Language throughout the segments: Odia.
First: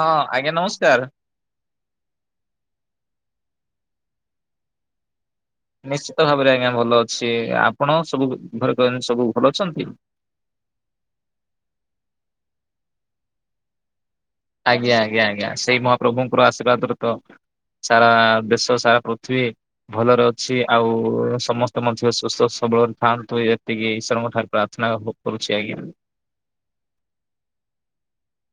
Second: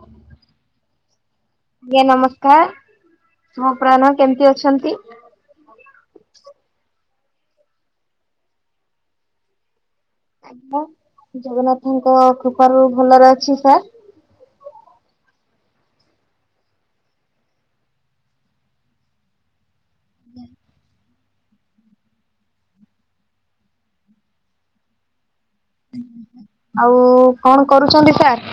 ହଁ ଆଜ୍ଞା ନମସ୍କାର ଆଜ୍ଞା ନମସ୍କାର ମୋ ପ୍ରାଣ କେମିତି ଅଛନ୍ତି ନିଶ୍ଚିତ ଭାବରେ ଆଜ୍ଞା ଭଲ ଅଛି ଆପଣ ସବୁ ଘରେ ସବୁ ଭଲ ଅଛନ୍ତି ଆଜ୍ଞା ଜଗନ୍ନାଥଙ୍କ କୃପାରୁୁ ଭଲରେ ଅଛି ସାର୍ ଆଜ୍ଞା ଆଜ୍ଞା ଆଜ୍ଞା ସେଇ ମହାପ୍ରଭୁଙ୍କର ଆଶୀର୍ବାଦରେ ତ ସାରା ଦେଶ ସାରା ପୃଥିବୀ ଭଲରେ ଅଛି ଆଉ ସମସ୍ତେ ମଧ୍ୟ ସୁସ୍ଥ ସବଳରେ ଥାଆନ୍ତୁ ଏତିକି ଈଶ୍ୱରଙ୍କ ଠାରୁ ପ୍ରାର୍ଥନା ହଉ କରୁଚି ଆଜ୍ଞା ଆଉ କଣ କରୁଛନ୍ତି ସାର୍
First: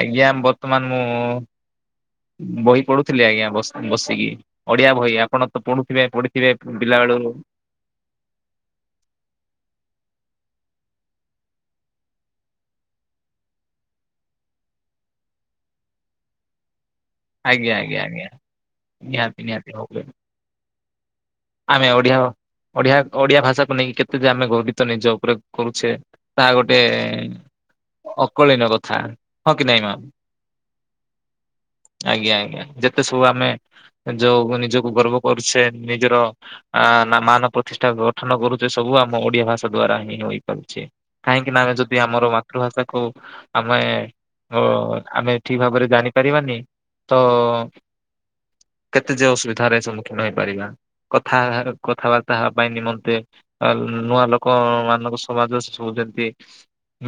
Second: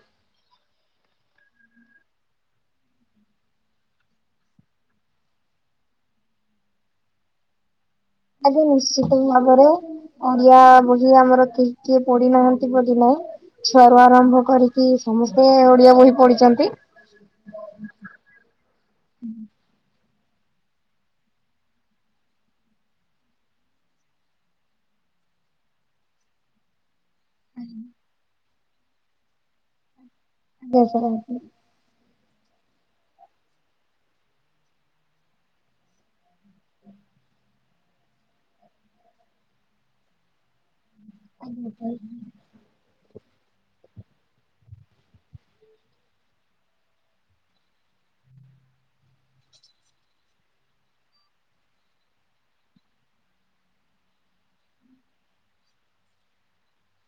ଆଜ୍ଞା ବର୍ତ୍ତମାନ ମୁଁ ବହି ପଢୁଥିଲି ଆଜ୍ଞା ବସିକି ଓଡିଆ ବହି ଆପଣ ତ ପଢୁଥିବେ ପଢିଥିବେ ପିଲା ବେଳୁ ଆଜ୍ଞା ନିଶ୍ଚିତ ଭାବରେ ଓଡିଆ ବହି ଆମର କେ କିଏ ପଢି ନାହାନ୍ତି ବୋଲି ନାଇଁ ଛୁଆରୁ ଆରମ୍ଭ କରିକି ସମସ୍ତେ ଓଡିଆ ବହି ପଢିଛନ୍ତି ଆଜ୍ଞା ଆଜ୍ଞା ଆଜ୍ଞା ନିହାତି ନିହାତି ହ ଆମେ ଓଡିଆ ଓଡିଆ ଓଡିଆ ଭାଷାକୁ ନେଇକି କେତେ ଯେ ଆମେ ଗର୍ବିତ ନିଜ ଉପରେ କରୁଛେ ତା ଗୋଟେ [inaudible] କଳିନ କଥା ହଁ କି ନାଇଁ ମ [unintelligible] ଆଜ୍ଞା ଆଜ୍ଞା ଯେତେ ସବୁ ଆମେ ଯୋଉ ନିଜକୁ ଗର୍ବ କରୁଛେ ନିଜର ଆ ନା ମାନ ପ୍ରତିଷ୍ଠା ଗଠନ କରୁଛେ ସବୁ ଆମ ଓଡିଆ ଭାଷା ଦ୍ଵାରା ହିଁ ହେଇପାରୁଛି କାହିଁକି ନା ଆମେ ଆଜ୍ଞା ଯଦି ଆମର ମାତୃଭାଷା କୁ ଆମେ ଅ ଆମେ ଠିକ୍ ଭାବରେ ଜାଣିପାରିବାନି ତ କେତେ ଯେ ଅସୁବିଧାରେ ସମ୍ମୁଖୀନ ହେଇପାରିବା କଥା କଥାବାର୍ତ୍ତା ହେବା ପାଇଁ ନିମନ୍ତେ ନୂଆ ଲୋକ ମାନଙ୍କ ସମାଜରେ ସବୁ ଯେମିତି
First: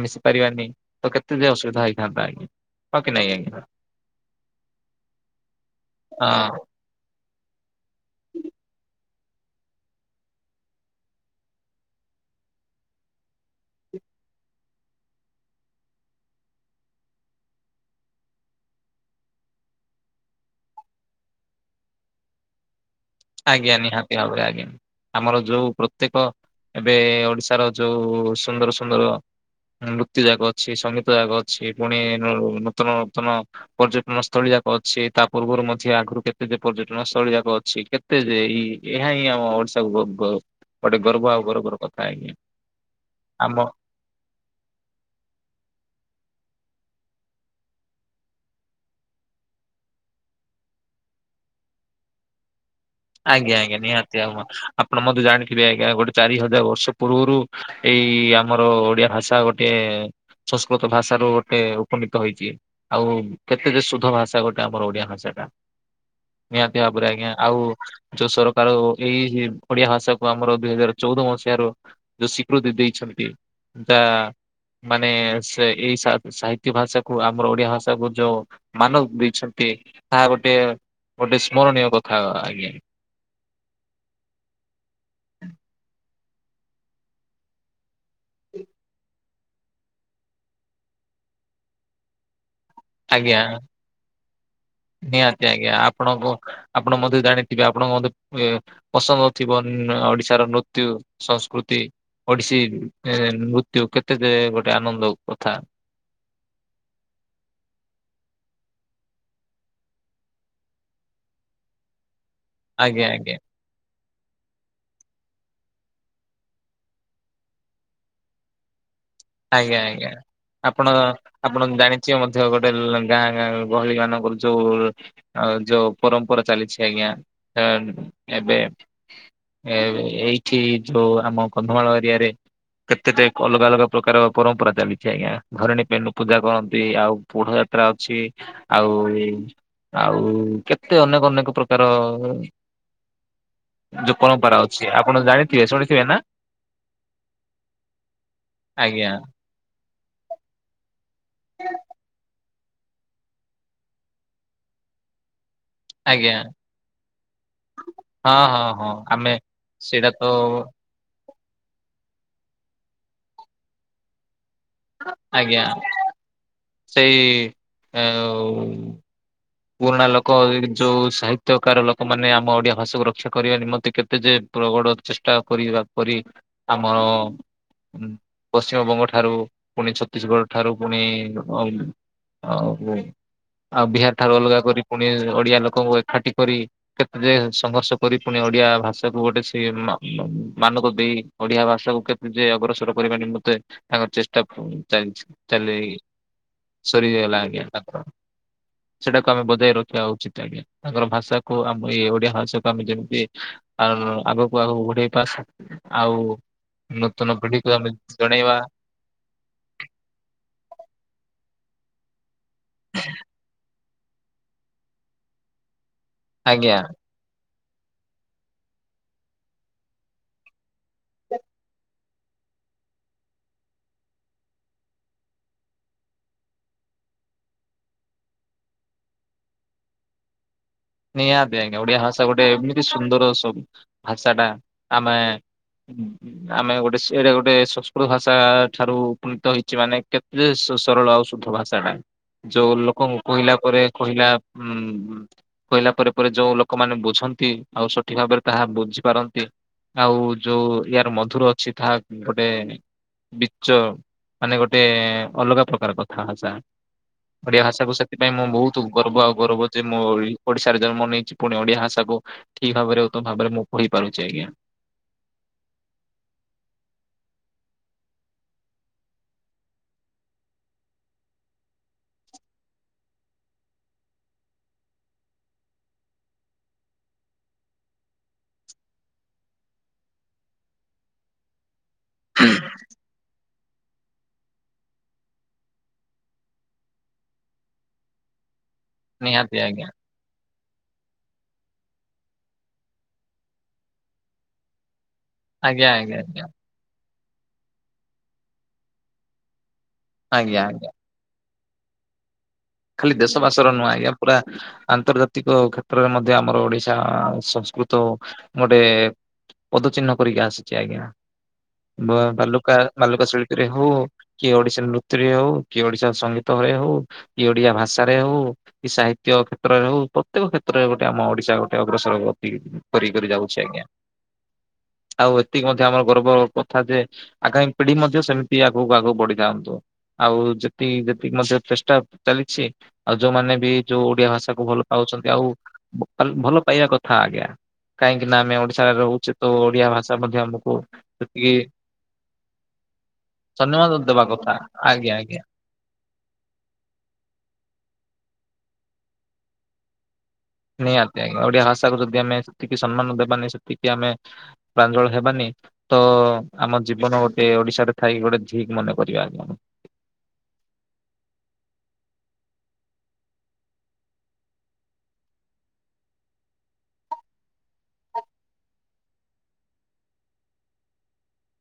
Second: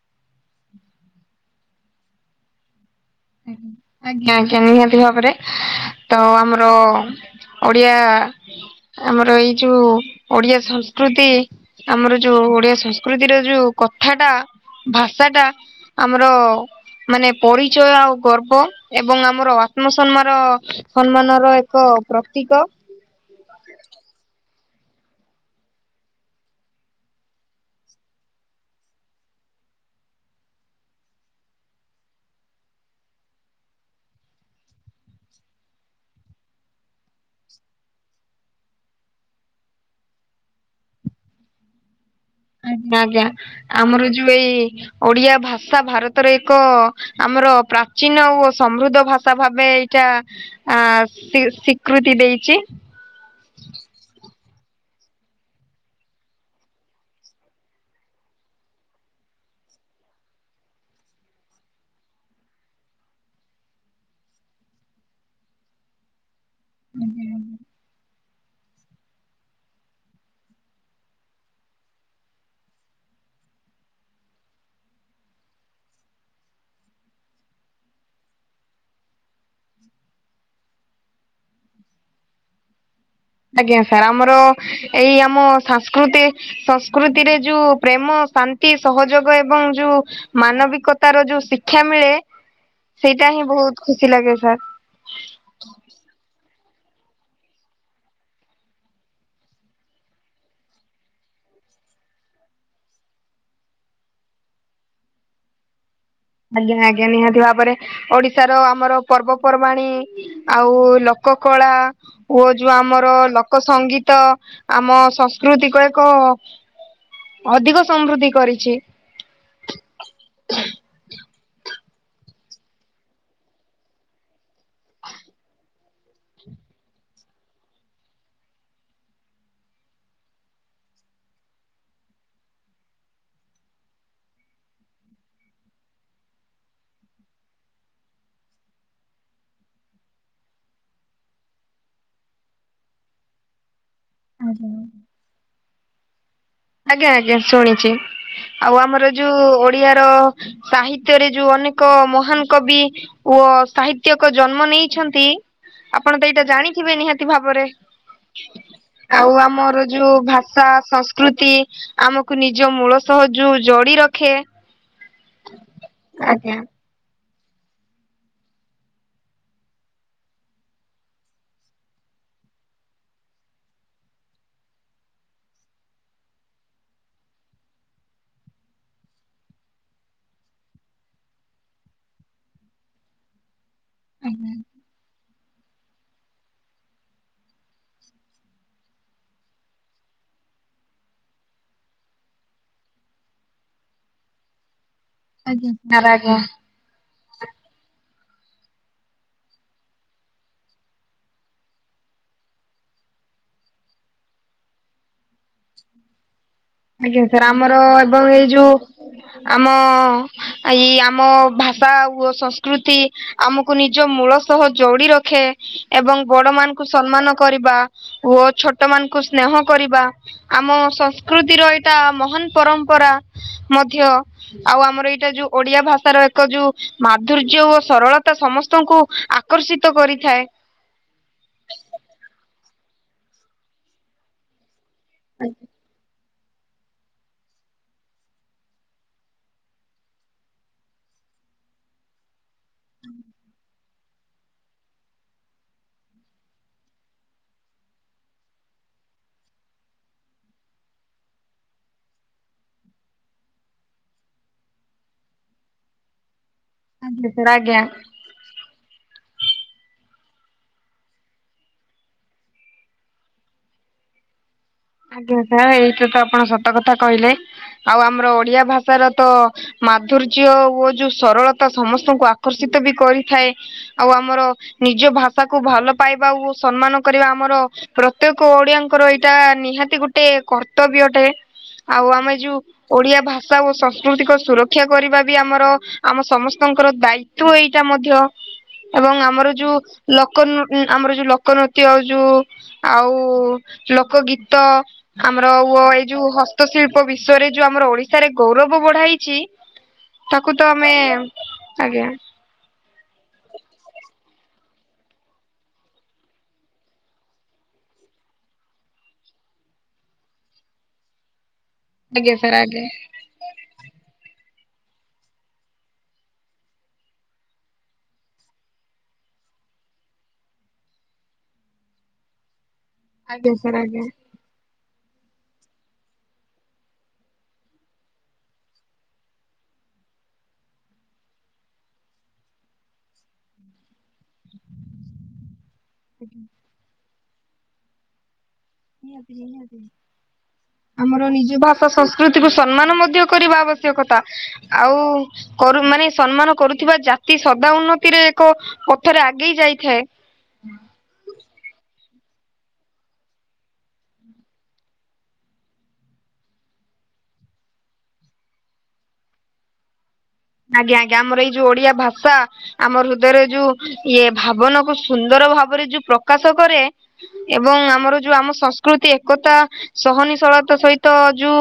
ମିଶି ପାରିବାନି ତ କେତେ ଯେ ଅସୁବିଧା ହେଇଥାନ୍ତା ଆଜ୍ଞା ହଁ କି ନାଇଁ ଆଜ୍ଞା ଆଜ୍ଞା ଆଜ୍ଞା ନିହାତି ଭାବରେ ତ ହଁ ଆମର ଓଡିଆ ଆମର ଏଇ ଯୋଉ ଓଡିଆ ସଂସ୍କୃତି ଆମର ଯୋଉ ଓଡିଆ ସଂସ୍କୃତିର ଯୋଉ କଥାଟା ଭାଷା ଟା ଆମର ମାନେ ପରିଚୟ ଆଉ ଗର୍ବ ଏବଂ ଆମର ଆତ୍ମସନ୍ମାନ ସମ୍ମାନର ଏକ ପ୍ରତୀକ ଆଜ୍ଞା ନିହାତି ଭାବରେ ଆଜ୍ଞା ଆମର ଯୋଉ ପ୍ରତ୍ୟେକ ଏବେ ଓଡିଶାର ଯୋଉ ସୁନ୍ଦର ସୁନ୍ଦର ନୃତ୍ୟ ଯାକ ଅଛି ସଙ୍ଗୀତ ଯାକ ଅଛି ପୁଣି ନୂତନ ନୂତନ ପର୍ଯ୍ୟଟନ ସ୍ଥଳୀ ଯାକ ଅଛି ତା ପୂର୍ବରୁ ମଧ୍ୟ ଆଗରୁ କେତେ ଯେ ପର୍ଯ୍ୟଟନ ସ୍ଥଳୀ ଯାକ ଅଛି କେ ତେ ଯେ ଏହା ହିଁ ଆମ ଓଡିଶାକୁ ଗ ଗୋଟେ ଗର୍ବ ଆଉ ଗର୍ବର କଥା ଆଜ୍ଞା ଆଜ୍ଞା ଆଜ୍ଞା ଆମ ଆମର ଯୋଉ ଏଇ ଓଡିଆ ଭାଷା ଭାରତର ଏକ ଆମର ପ୍ରାଚୀନ ଓ ସମୃଦ୍ଧ ଭାଷା ଭାବେ ଏଇଟା ଆ ସୀ ସ୍ଵୀକୃତି ଦେଇଛି ଆଜ୍ଞା ଆଜ୍ଞା ନିହାତି ଆଉ ଆପଣ ମତେ ଜାଣିଥିବେ ଆଜ୍ଞା ଗୋଟେ ଚାରି ହଜାର ବର୍ଷ ପୂର୍ବରୁ ଏଇ ଆମର ଓଡିଆ ଭାଷା ଗୋଟେ ସଂସ୍କୃତ ଭାଷ ରୁ ଗୋଟେ ଉପନୀତ ହେଇଛି। ଆଉ କେତେ ଯେ ଶୁଧ ଭାଷା ଗୋଟେ ଆମର ଓଡିଆ ଭାଷା ଟା ନିହାତି ଭାବରେ ଆଜ୍ଞା ଆଉ ଯୋଉ ସରକାର ଏଇ ଓଡିଆ ଭାଷା କୁ ଆମର ଦୁଇ ହଜାର ଚଉଦ ମସିହାରୁ ଯୋଉ ସୀକୃତି ଦେଇଛନ୍ତି ତା ମାନେ ସେ ଏଇ ସାହିତ୍ୟ ଭାଷା କୁ ଆମର ଓଡିଆ ଭାଷା କୁ ଯୋଉ ମାନ ଦେଇଛନ୍ତି ତାହା ଗୋଟେ ଗୋଟେ ସ୍ମରଣୀୟ କଥା ଆଜ୍ଞା ଆଜ୍ଞା ସାର୍ ଆମର ଏଇ ଆମ ସାଂସ୍କୃତି ସଂସ୍କୃତିରେ ଯୋଉ ପ୍ରେମ, ଶାନ୍ତି, ସହଯୋଗ ଏବଂ ଯୋଉ ମାନବିକତାର ଯୋଉ ଶିକ୍ଷା ମିଳେ ସେଇଟା ଆଜ୍ଞା ହିଁ ବହୁତ ଖୁସି ଲାଗେ ସାର୍ ନିହାତି ଆଜ୍ଞା ଆପଣଙ୍କ ଆପଣ ମତେ ଜାଣିଥିବେ ଆପଣଙ୍କ ମତେ ପସନ୍ଦ ଥିବ ଓଡିଶାର ନୃତ୍ୟ, ସଂସ୍କୃତି ଓଡିଶୀ ନୃତ୍ୟୁ କେତେ ଗୋଟେ ଆନନ୍ଦ କଥା ଆଜ୍ଞା ଆଜ୍ଞା ନିହାତି ଭାବରେ ଓଡିଶାର ଆମର ପର୍ବପର୍ବାଣୀ ଆଉ ଲୋକ କଳା ଓ ଯୋଉ ଆଜ୍ଞା ଆମର ଆଜ୍ଞା। ଲୋକ ସଙ୍ଗୀତ ଆମ ସଂସ୍କୃତିକ ଏକ ଅଧିକ ସମୃଦ୍ଧି କରିଛି। ଆଜ୍ଞା ଆଜ୍ଞା ଆପଣ ଆପଣ ଜାଣିଛେ ମଧ୍ୟ ଗୋଟେ ଗାଁ ଗଁ ଗହଳି ମାନଙ୍କର ଯୋଉ ଆଉ ଯୋଉ ପରମ୍ପରା ଚାଲିଛି ଆଜ୍ଞା ଏବେ ଏ ଏଇଠି ଯୋଉ ଆମ କନ୍ଧମାଳ ଏରିଆରେ କେତେଟେ ଅଲଗା ଅଲଗା ପ୍ରକାର ପରମ୍ପରା ଚାଲିଛି ଆଜ୍ଞା ଘରେଣୀ ପେ ପୂଜା କରନ୍ତି ଆଉ ପୋଢ ଯାତ୍ରା ଅଛି। ଆଉ ଆଉ କେତେ ଅନେକ ଅନେକ ପ୍ରକାର ଯୋଉ ପରମ୍ପରା ଅଛି ଆପଣ ଜାଣିଥିବେ ଶୁଣିଥିବେ ନା? ଆଜ୍ଞା ଆଜ୍ଞା ଶୁଣିଛି ଆଉ ଆଜ୍ଞା ଆମର ଯୋଉ ଓଡିଆ ର ସାହିତ୍ୟରେ ଯୋଉ ଅନେକ ମହାନ୍ କବି ଓ ସାହିତ୍ୟକ ଜନ୍ମ ନେଇଛନ୍ତି। ଆପଣ ତ ଆଜ୍ଞା ଏଇଟା ଜାଣିଥିବେ ନିହାତି ଭାବରେ ହଁ ହଁ ହଁ ଆମେ ଆଉ ଆମର ସେଇଟା ଯୋଉ ତ ଭାଷା ସଂସ୍କୃ ତି ଆମକୁ ନିଜ ମୂଳ ସହ ଯୋଉ ଜଡି ରଖେ। ଆଜ୍ଞା ଆଜ୍ଞା। ସେଇ ପୁରୁଣା ଲୋକ ଯୋଉ ସାହିତ୍ୟକାର ଲୋକମାନେ ଆମ ଓଡିଆ ଭାଷାକୁ ରକ୍ଷା କରିବା ନିମନ୍ତେ କେତେ ଯେ ପ୍ରଗଡ ଚେଷ୍ଟା କରିବା କରି ଆମର ପଶ୍ଚିମବଙ୍ଗ ଠାରୁ ପୁଣି ଛତିଶଗଡ ଠାରୁ ପୁଣି ଆଉ ଆଉ ବିହାର ଠାରୁ ଅଲଗା କରି ପୁଣି ଓଡିଆ ଲୋକଙ୍କୁ ଏକାଠି କରି କେତେ ଯେ ସଂଘର୍ଷ କରି ପୁଣି ଓଡିଆ ଭାଷା କୁ ଗୋଟେ ସେ ମା ମାନକ ଦେଇ ଓଡିଆ ଭାଷାକୁ କେତେ ଯେ ଅଗ୍ରସର କରିବା ନିମତେ ତାଙ୍କର ଚେଷ୍ଟା ଚାଲିଚି। ଆଜ୍ଞା। ଚାଲେଇ ସାର୍ ଆଜ୍ଞା ସରିଗଲା ଆଜ୍ଞା। ସେଇଟାକୁ ଆମେ ବଜାଇ ରଖିବା ଉଚିତ ଆଜ୍ଞା ତାଙ୍କର ଭାଷାକୁ ଆମ ଏଇ ଓଡିଆ ଭାଷାକୁ ଆମେ ଯେମିତି ଆର ଆଗକୁ ଆଗକୁ ବଢେଇବା ଆଉ। ଆଜ୍ଞା ନୂତନ ସାର୍ ପିଢିକୁ ଆମର ଆମେ ଏବଂ ଏଇ ଜଣେଇବା ଯୋଉ ଆମ ଏଇ ଆମ ଭାଷା ଓ ସଂସ୍କୃ ତି ଆମକୁ ନିଜ ମୂଳ ସହ ଯୋଡି ରଖେ ଏବଂ ବଡ ଆଜ୍ଞା। ମାନଙ୍କୁ ସମ୍ମାନ କରିବା। ଓ ଛୋଟ ମାନଙ୍କୁ ସ୍ନେହ କରିବା ଆମ ସ୍ ସଂସ୍କୃତିର ଏଇଟା ମହାନ ପରମ୍ପରା ମଧ୍ୟ। ଆଉ ଆମର ଏଇଟା ଯୋଉ ଓଡିଆ ଭାଷାର ଏକ ଯୋଉ ମାଧୁର୍ଯ୍ୟ ଓ ସରଳତା ସମସ୍ତଙ୍କୁ ଆକର୍ଷିତ କରିଥାଏ। ନିହାତି ଆଜ୍ଞା ଓଡିଆ ଭାଷା ଗୋଟେ ଏମିତି ସୁନ୍ଦର ସବୁ ଭାଷାଟା ଆମେ। ଆଜ୍ଞା। ଆମେ ଗୋଟେ ଏଇଟା ଗୋଟେ ସଂସ୍କୃତ ଭାଷା ଠାରୁ ଉପୁନୀତ ହେଇଛି ମାନେ କେ ଯେ ସରଳ ଆଉ ଶୁଦ୍ଧ ଭାଷା ଟା। ଯୋଉ ଲୋକଙ୍କୁ କହିଲା ପରେ କହିଲା ଉ କହିଲା ପରେ ପରେ ଯୋଉ ଲୋକମାନେ ବୁଝନ୍ତି ଆଉ ସଠିକ ଭାବରେ ତାହା ବୁଝି ପାରନ୍ତି। ଆଉ ଯୋଉ ୟାର ମଧୁର ଅଛି ତାହା ଗୋଟେ ବିଚ ମାନେ ଗୋଟେ ଅଲଗା ପ୍ରକାର କଥା ଭାଷା। ଆଜ୍ଞା ସାର୍ ଓଡିଆ ଆଜ୍ଞା। ଭାଷାକୁ ସେଥିପାଇଁ ମୁଁ ବହୁତ ଗର୍ବ ଆଉ ଗୌରବ ଯେ ମୋରି ଓଡିଶାରେ ଜନ୍ମ ନେଇଛି ପୁଣି ଓଡିଆ ଭାଷାକୁ ଠିକ ଭାବରେ ଉଧ ଭାବରେ ମୁଁ ପଢିପାରୁଛି ଆଜ୍ଞା। ଆଜ୍ଞା ସାର୍ ଏଇଟା ତ ଆପଣ ସତ କଥା କହିଲେ ଆଉ ଆମର ଓଡିଆ ଭାଷାର ତ ମାଧୁର୍ଯ୍ୟ ଓ ଯୋଉ ସରଳତା ସମସ୍ତଙ୍କୁ ଆକର୍ଷିତ ବି କରିଥାଏ। ଆଉ ଆମର ନିଜ ଭାଷାକୁୁ ଭଲ ପାଇବା ଓ ସମ୍ମାନ କରିବା ଆମର ପ୍ରତ୍ୟେକ ଓଡିଆଙ୍କର ଏଇଟା ନିହାତି ଗୋଟେ କର୍ତ୍ତବ୍ୟଟେ ଆଉ ଆମେ ଯୋଉ ଓଡିଆ ଭାଷା ଭଷା ଓ ସଂସ୍କୃତିକ ସୁରକ୍ଷା କରିବା ବି ଆମର ଆମ ସମସ୍ତଙ୍କର ଦାୟିତ୍ୱ ଏଇଟା ମଧ୍ୟ ଏବଂ ଆମର ନିହାତି ଯୋଉ ଆଜ୍ଞା ଲୋକ ନୃ ଆମର ଯୋଉ ଲୋକ ନୃତ୍ୟ ଆଉ ଯୋଉ ଆଉ ଲୋକ ଗୀତ ତ ଆମର ଓ ଆଜ୍ଞା ଏଇ ଆଜ୍ଞା ଯୋଉ ଆଜ୍ଞା ହସ୍ତଶିଳ୍ପ ବିଶ୍ଵରେ ଯୋଉ ଆମର ଓଡିଶାରେ ଗୌରବ ବଢାଇଛି ତାକୁ ଆଜ୍ଞା ତ ଆଜ୍ଞା ଆମେ ଆଜ୍ଞା। ଖାଲି ଦେଶବାସ ର ନୁହଁ ଆଜ୍ଞା ପୁରା ଆନ୍ତର୍ଜାତିକ କ୍ଷେତ୍ରରେ ମଧ୍ୟ ଆମର ଓଡିଶା ସଂସ୍କୃତ ଗୋଟେ ପଦଚିହ୍ନ ପରିକା ଆସିଛି ଆଜ୍ଞା ଆଜ୍ଞା ସାର୍ ବାଲୁକା ଆଜ୍ଞା ବାଲୁକା ଶିଳ୍ପୀ ରେ ହଉ କିଏ ଓଡିଶା ନୃତ୍ୟରେ ହଉ କିଏ ଓଡିଶା ସଙ୍ଗୀତରେ ହଉ କି ଓଡିଆ ଭାଷାରେ ହଉ କି ସାହିତ୍ୟ କ୍ଷେତ୍ରରେ ହଉ ପ୍ରତ୍ୟେକ କ୍ଷେତ୍ରରେ ଗୋଟେ ଆମ ଓଡିଶା ଗୋଟେ ଅଗ୍ରସର ଗତି କରି କରି ଯାଉଛି ଆଜ୍ଞା ଆଉ ଏତିକି ମଧ୍ୟ ଆମର ଗର୍ବ କଥା ଯେ ଆଗାମ ପିଢି ମଧ୍ୟ ସେମିତି ଆଗକୁ ଆଗକୁ ବଢିଥାନ୍ତୁ ଆଉ ଯେତିକି ଯେତିକି ମଧ୍ୟ ଚେଷ୍ଟା ଚାଲିଛି ଆଉ ଯୋଉମାନେ ବି ଯୋଉ ଓଡିଆ ଭାଷା କୁ ଭଲ ପାଉଛନ୍ତି ଆଉ ଭଲ ପାଇବା କଥା।। ହଁ ଆଜ୍ଞା କାହିଁକି ନା ଆମେ ରହୁଛେ ତ ଓଡିଆ ଭାଷା ମଧ୍ୟ ଆମକୁ ଆମର ସେତିକି ନିଜ ଭାଷା ସଂସ୍କୃତିକୁୁ ସମ୍ମାନ ମଧ୍ୟ କରିବା ସମ୍ମାନ ଆବଶ୍ୟକତା ଦେବା କଥା ଆଉ ଆଜ୍ଞା ଆଜ୍ଞା। କର ମାନେ ସମ୍ମାନ କରୁଥିବା ଜାତି ସଦା ଉନ୍ନତିରେ ଏକ ପଥରେ ଆଗେଇ ଯାଇଥାଏ। ନିହାତି ଆଜ୍ଞା ଓଡିଆ ଭାଷା କୁ ଯଦି ଆମେ ସେତିକି ସମ୍ମାନ ଦେବାନି ସେତିକି ଆମେ ପ୍ରାଞ୍ଜଳ ହେବାନି ତ ଆମ ଜୀବନ ଗୋଟେ ଓଡିଶାରେ ଥାଇକି ଗୋଟେ ଧିକ ମନେ କରିବା ଆଜ୍ଞା। ଆଜ୍ଞା ଆଜ୍ଞା ଆମର ଏଇ ଯୋଉ ଓଡିଆ ଭାଷା ଆମ ହୃଦୟରେ ଯୋଉ ଇଏ ଭାବନା କୁ ସୁନ୍ଦର ଭାବରେ ଯୋଉ ପ୍ରକାଶ କରେ। ଏବଂ ଆମର ଯୋଉ ଆମ ସଂସ୍କୃତି ଏକତା ସହନିଶିଳତା ସହିତ ଯୁ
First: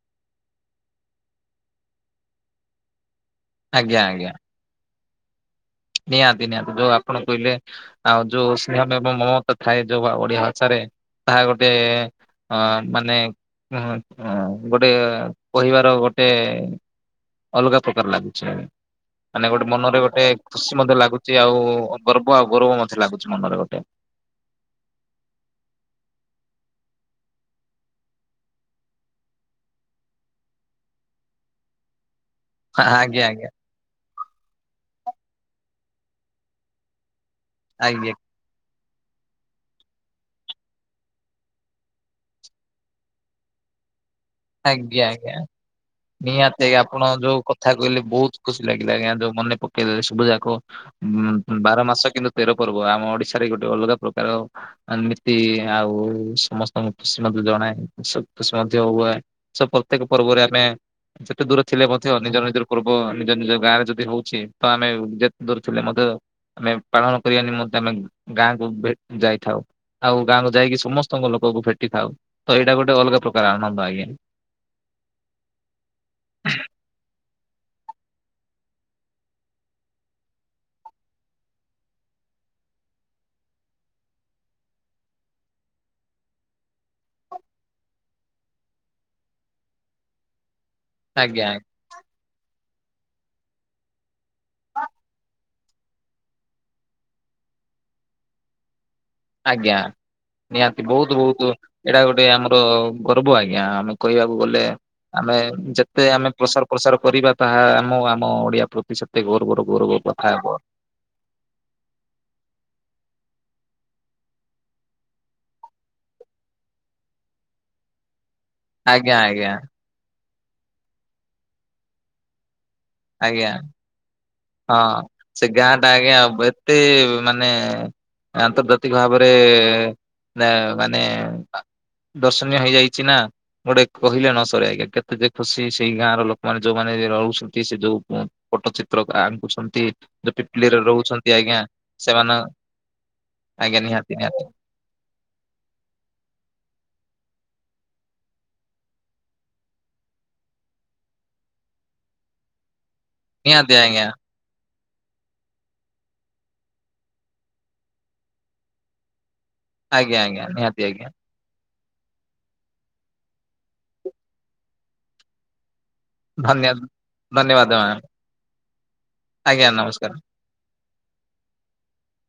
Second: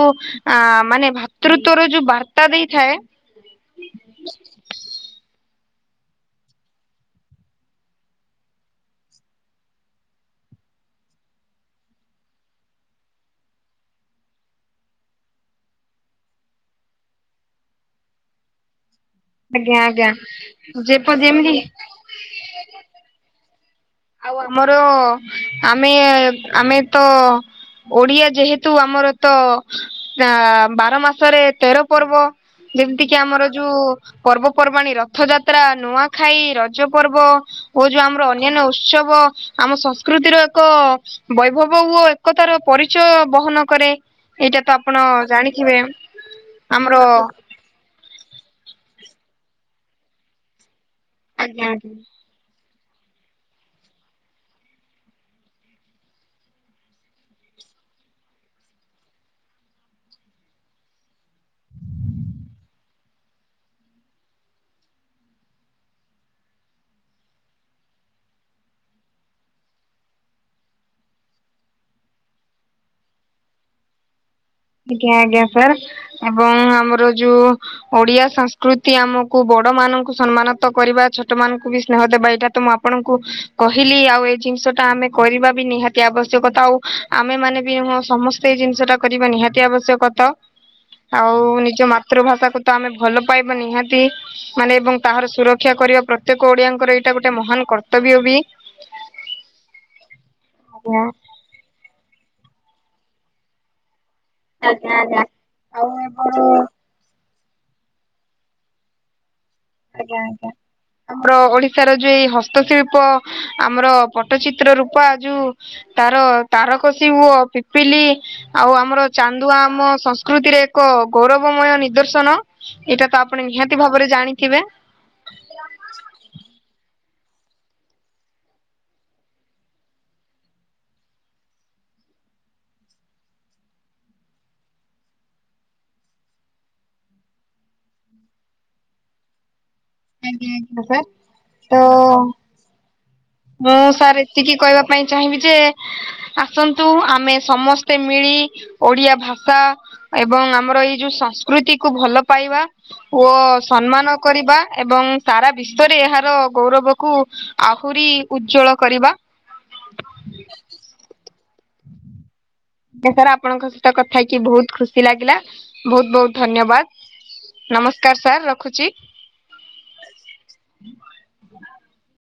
ଆ ମାନେ ଭ୍ରାତୃତ୍ଵର ଯୋଉ ବାର୍ତ୍ତା ଦେଇଥାଏ। ଆଜ୍ଞା ଆଜ୍ଞା। ନିହାତି ନିହାତି ଯୋଉ ଆପଣ କହିଲେ। ଆଉ ଯୋଉ ସ୍ନେହ ଏବଂ ମମତ ଥାଏ ଯୋଉ ଓଡିଆ ଭାଷାରେ ତାହା ଗୋଟେ ଅ ମାନେ ଗୋଟେ କହିବାର ଗୋଟେ ଅଲଗା ପ୍ରକାର ଲାଗୁଛି ମାନେ ଗୋଟେ ଆଜ୍ଞା ମନରେ ଆଜ୍ଞା ଗୋଟେ ଖୁସି ମଧ୍ୟ ଯେପ ଲାଗୁଛି ଆଉ ଯେମିତି ଗର୍ବ ଆଉ ଗୌରବ ମଧ୍ୟ ଲାଗୁଛି ମନରେ ଗୋଟେ। ଆଉ ଆମର ଆମେ ଆମେ ତ ଓଡିଆ ଯେହେତୁ ଆମର ତ ବାର ମାସରେ ତେର ପର୍ବ। ଯେମିତି କିି ଆଜ୍ଞା ଆଜ୍ଞା। ଆମର ଯୋଉ ପର୍ବପର୍ବାଣିୀ ରଥଯାତ୍ରା ନୂଆଖାଇ ରଜ ପର୍ବ ଓ ଯୋଉ ଆଜ୍ଞା ଆମର ଅନ୍ୟାନ୍ୟ ଉ ଉତ୍ସବ ଆମ ସଂସ୍କୃତିର ଏକ ବୈଭବ ଓ ଏକତାର ପରିଚୟ ବହନ କରେ। ଏଇଟା ତ ଆଜ୍ଞା ଆପଣ ଆଜ୍ଞା ଜାଣିଥିବେ ନିହାତି ଆଜ୍ଞା ଆପଣ ଆମର ଯୋଉ କଥା କହିଲେ ବହୁତ ଖୁସି ଲାଗିଲା ଆଜ୍ଞା ଯୋଉ ମନେ ପକେଇ ଦେେଲେ ସବୁ ଯାକ ଆଜ୍ଞା ବାର ଆଜ୍ଞା। ମାସ କିନ୍ତୁ ତେର ପର୍ବ ଆମ ଓଡିଶାରେ ଗୋଟେ ଅଲଗା ପ୍ରକାର ଏମିତି ଆଉ ସମସ୍ତଙ୍କୁ ଖୁସି ମଧ୍ୟ ଜଣାଏ ଖୁସି ମଧ୍ୟ ହୁଏ ସେ ପ୍ରତ୍ୟେକ ପର୍ବରେ ଆମେ ଯେତେ ଦୂର ଥିଲେ ମଧ୍ୟ ନିଜ ନିଜର ପୂର୍ବ ନିଜ ନିଜ ଗାଁରେ ଯଦି ହଉଛି ତ ଆମେ ଯେତେ ଦୂର ଥିଲେ ମଧ୍ୟ ଆମେ ପାଳନ କରିବା ନିମନ୍ତେ ଆମେ ଗାଁକୁ ଯାଇଥାଉ। ଆଉ ଗାଁକୁ ଯାଇକି ସମସ୍ତଙ୍କ ଲୋକକୁ ଭେଟି ଥାଉ ତ ଏଇଟା ଗୋଟେ ଅଲଗା ପ୍ରକାର ଆନନ୍ଦ ଆଜ୍ଞା। ଆଜ୍ଞା ଆଜ୍ଞା ସାର୍ ଏବଂ ଆମର ଯୋଉ ଓଡିଆ ସଂସ୍ କୃତି ଆମକୁ ବଡ ମାନଙ୍କୁ ସମ୍ମାନ ତ କରିବା ଛୋଟ ମାନଙ୍କୁ ବି ସ୍ନେହ ଦେବା ଏଇଟା ତ ମୁଁ ଆପଣଙ୍କୁ କହିଲି ଆଉ ଏଇ ଜିନିଷ ଟା ଆମେ କରିବା ବି ନିହାତି ଆବଶ୍ୟକତା ଆଉ ଆମେ ମାନେ ବି ସମ ସେଇ ଜିନିଷ ଟା କରିବା ନିହାତି ଆବଶ୍ୟକତ ଆଉ ଆଜ୍ଞା ନିଜ ମା ମାତୃଭାଷା କୁ ତ ଆମେ ଭଲ ପାଇବା ନିହାତି ମାନେ ଏବଂ ତାହାର ସୁରକ୍ଷା କରିବା ପ୍ରତ୍ୟେକ ଓଡିଆଙ୍କର ଏଇଟା ଗୋଟେ ମହାନ କର୍ତ୍ତବ୍ୟ ବି। ଆଜ୍ଞା ନିହାତି ଆଜ୍ଞା ବହୁତ ବହୁତ ଏଇଟା ଗୋଟେ ଆମର ଗର୍ବ ଆଜ୍ଞା ଆମେ କହିବାକୁ ଗଲେ ଆମେ ଆଉ ଯେତେ ଆମେ ଏବଂ ପ୍ରସାର ପ୍ରସାର କରିବା ତାହା ଆମ ଆମ ଓଡିଆ ପ୍ରତି ସେତେ ଗୌରବର ଗୌରବ କଥା ହେବ। ଆମର ଓଡିଶାର ଯୋଉ ଏଇ ହସ୍ତଶିଳ୍ପ ଆମର ପଟ୍ଟଚିତ୍ର ରୂପା ଯୋଉ ତାର ତାରକସିୀ ହୁଅ ପିପିଲି ଆଉ ଆମର ଆଜ୍ଞା ଆଜ୍ଞା ଚାନ୍ଦୁଆ ଆମ ସଂସ୍କୃତିରେ ଏକ ଗୌରବମୟ ନିଦର୍ଶନ। ଏଇଟା ତ ଆପଣ ଆଜ୍ଞା ନିହାତି ଭାବରେ ଜାଣି ହଁ ସେ ଗାଁଟା ଆଜ୍ଞା ଏତେ ମାନେ ଆନ୍ତର୍ଜାତିକ ଭାବରେ ମାନେ ଦର୍ଶନୀୟ ହେଇଯାଇଛି ନା। ଗୋଟେ କହିଲେ ନ ସର ଆଜ୍ଞା କେତେ ଯେ ଖୁସି ସେଇ ଗାଁର ଲୋକମାନେ ଯୋଉମାନେ ରହୁଛନ୍ତି ସେ ଯୋଉ ଫଟୋ ଚିତ୍ର ଆଙ୍ଗୁଛନ୍ତି ଯଉ ଆଜ୍ଞା ପିପିଲରେ ଆଜ୍ଞା ସାର୍ ରହୁଛନ୍ତି ଆଜ୍ଞା ତ ସେମାନେ ମୁଁ ଆଜ୍ଞା ନିହାତି ସାର୍ ନିହାତି ଏତିକି କହିବା ପାଇଁ ଚାହିଁବି ଯେ ଆସନ୍ତୁ ଆମେ ସମସ୍ତେ ମିଳି ଓଡିଆ ଭାଷା ଏବଂ ଆମର ଏଇ ଯୋଉ ସଂସ୍କୃତି କୁ ଭଲ ପାଇବା ଓ ନିହାତି ଆଜ୍ଞା ସମ୍ମାନ କରିବା ଏବଂ ସାରା ବିଶ୍ୱରେ ଏହାର ଗୌରବକୁ ଆହୁରି ଉଜ୍ଜ୍ୱଳ କରିବା। ଆଜ୍ଞା ଆ୍ଞା ନିହାତି ଆ୍ଞା। ଆଜ୍ଞା ସାର୍ ଆପଣଙ୍କ ସହିତ କଥା ହେଇକି ବହୁତ ଖୁସି ଲାଗିଲା। ବହୁତ ବହୁତ ଧନ୍ୟବାଦ ନମସ୍କାର ସାର୍ ରଖୁଛି। ଆଜ୍ଞା ନମସ୍କାର।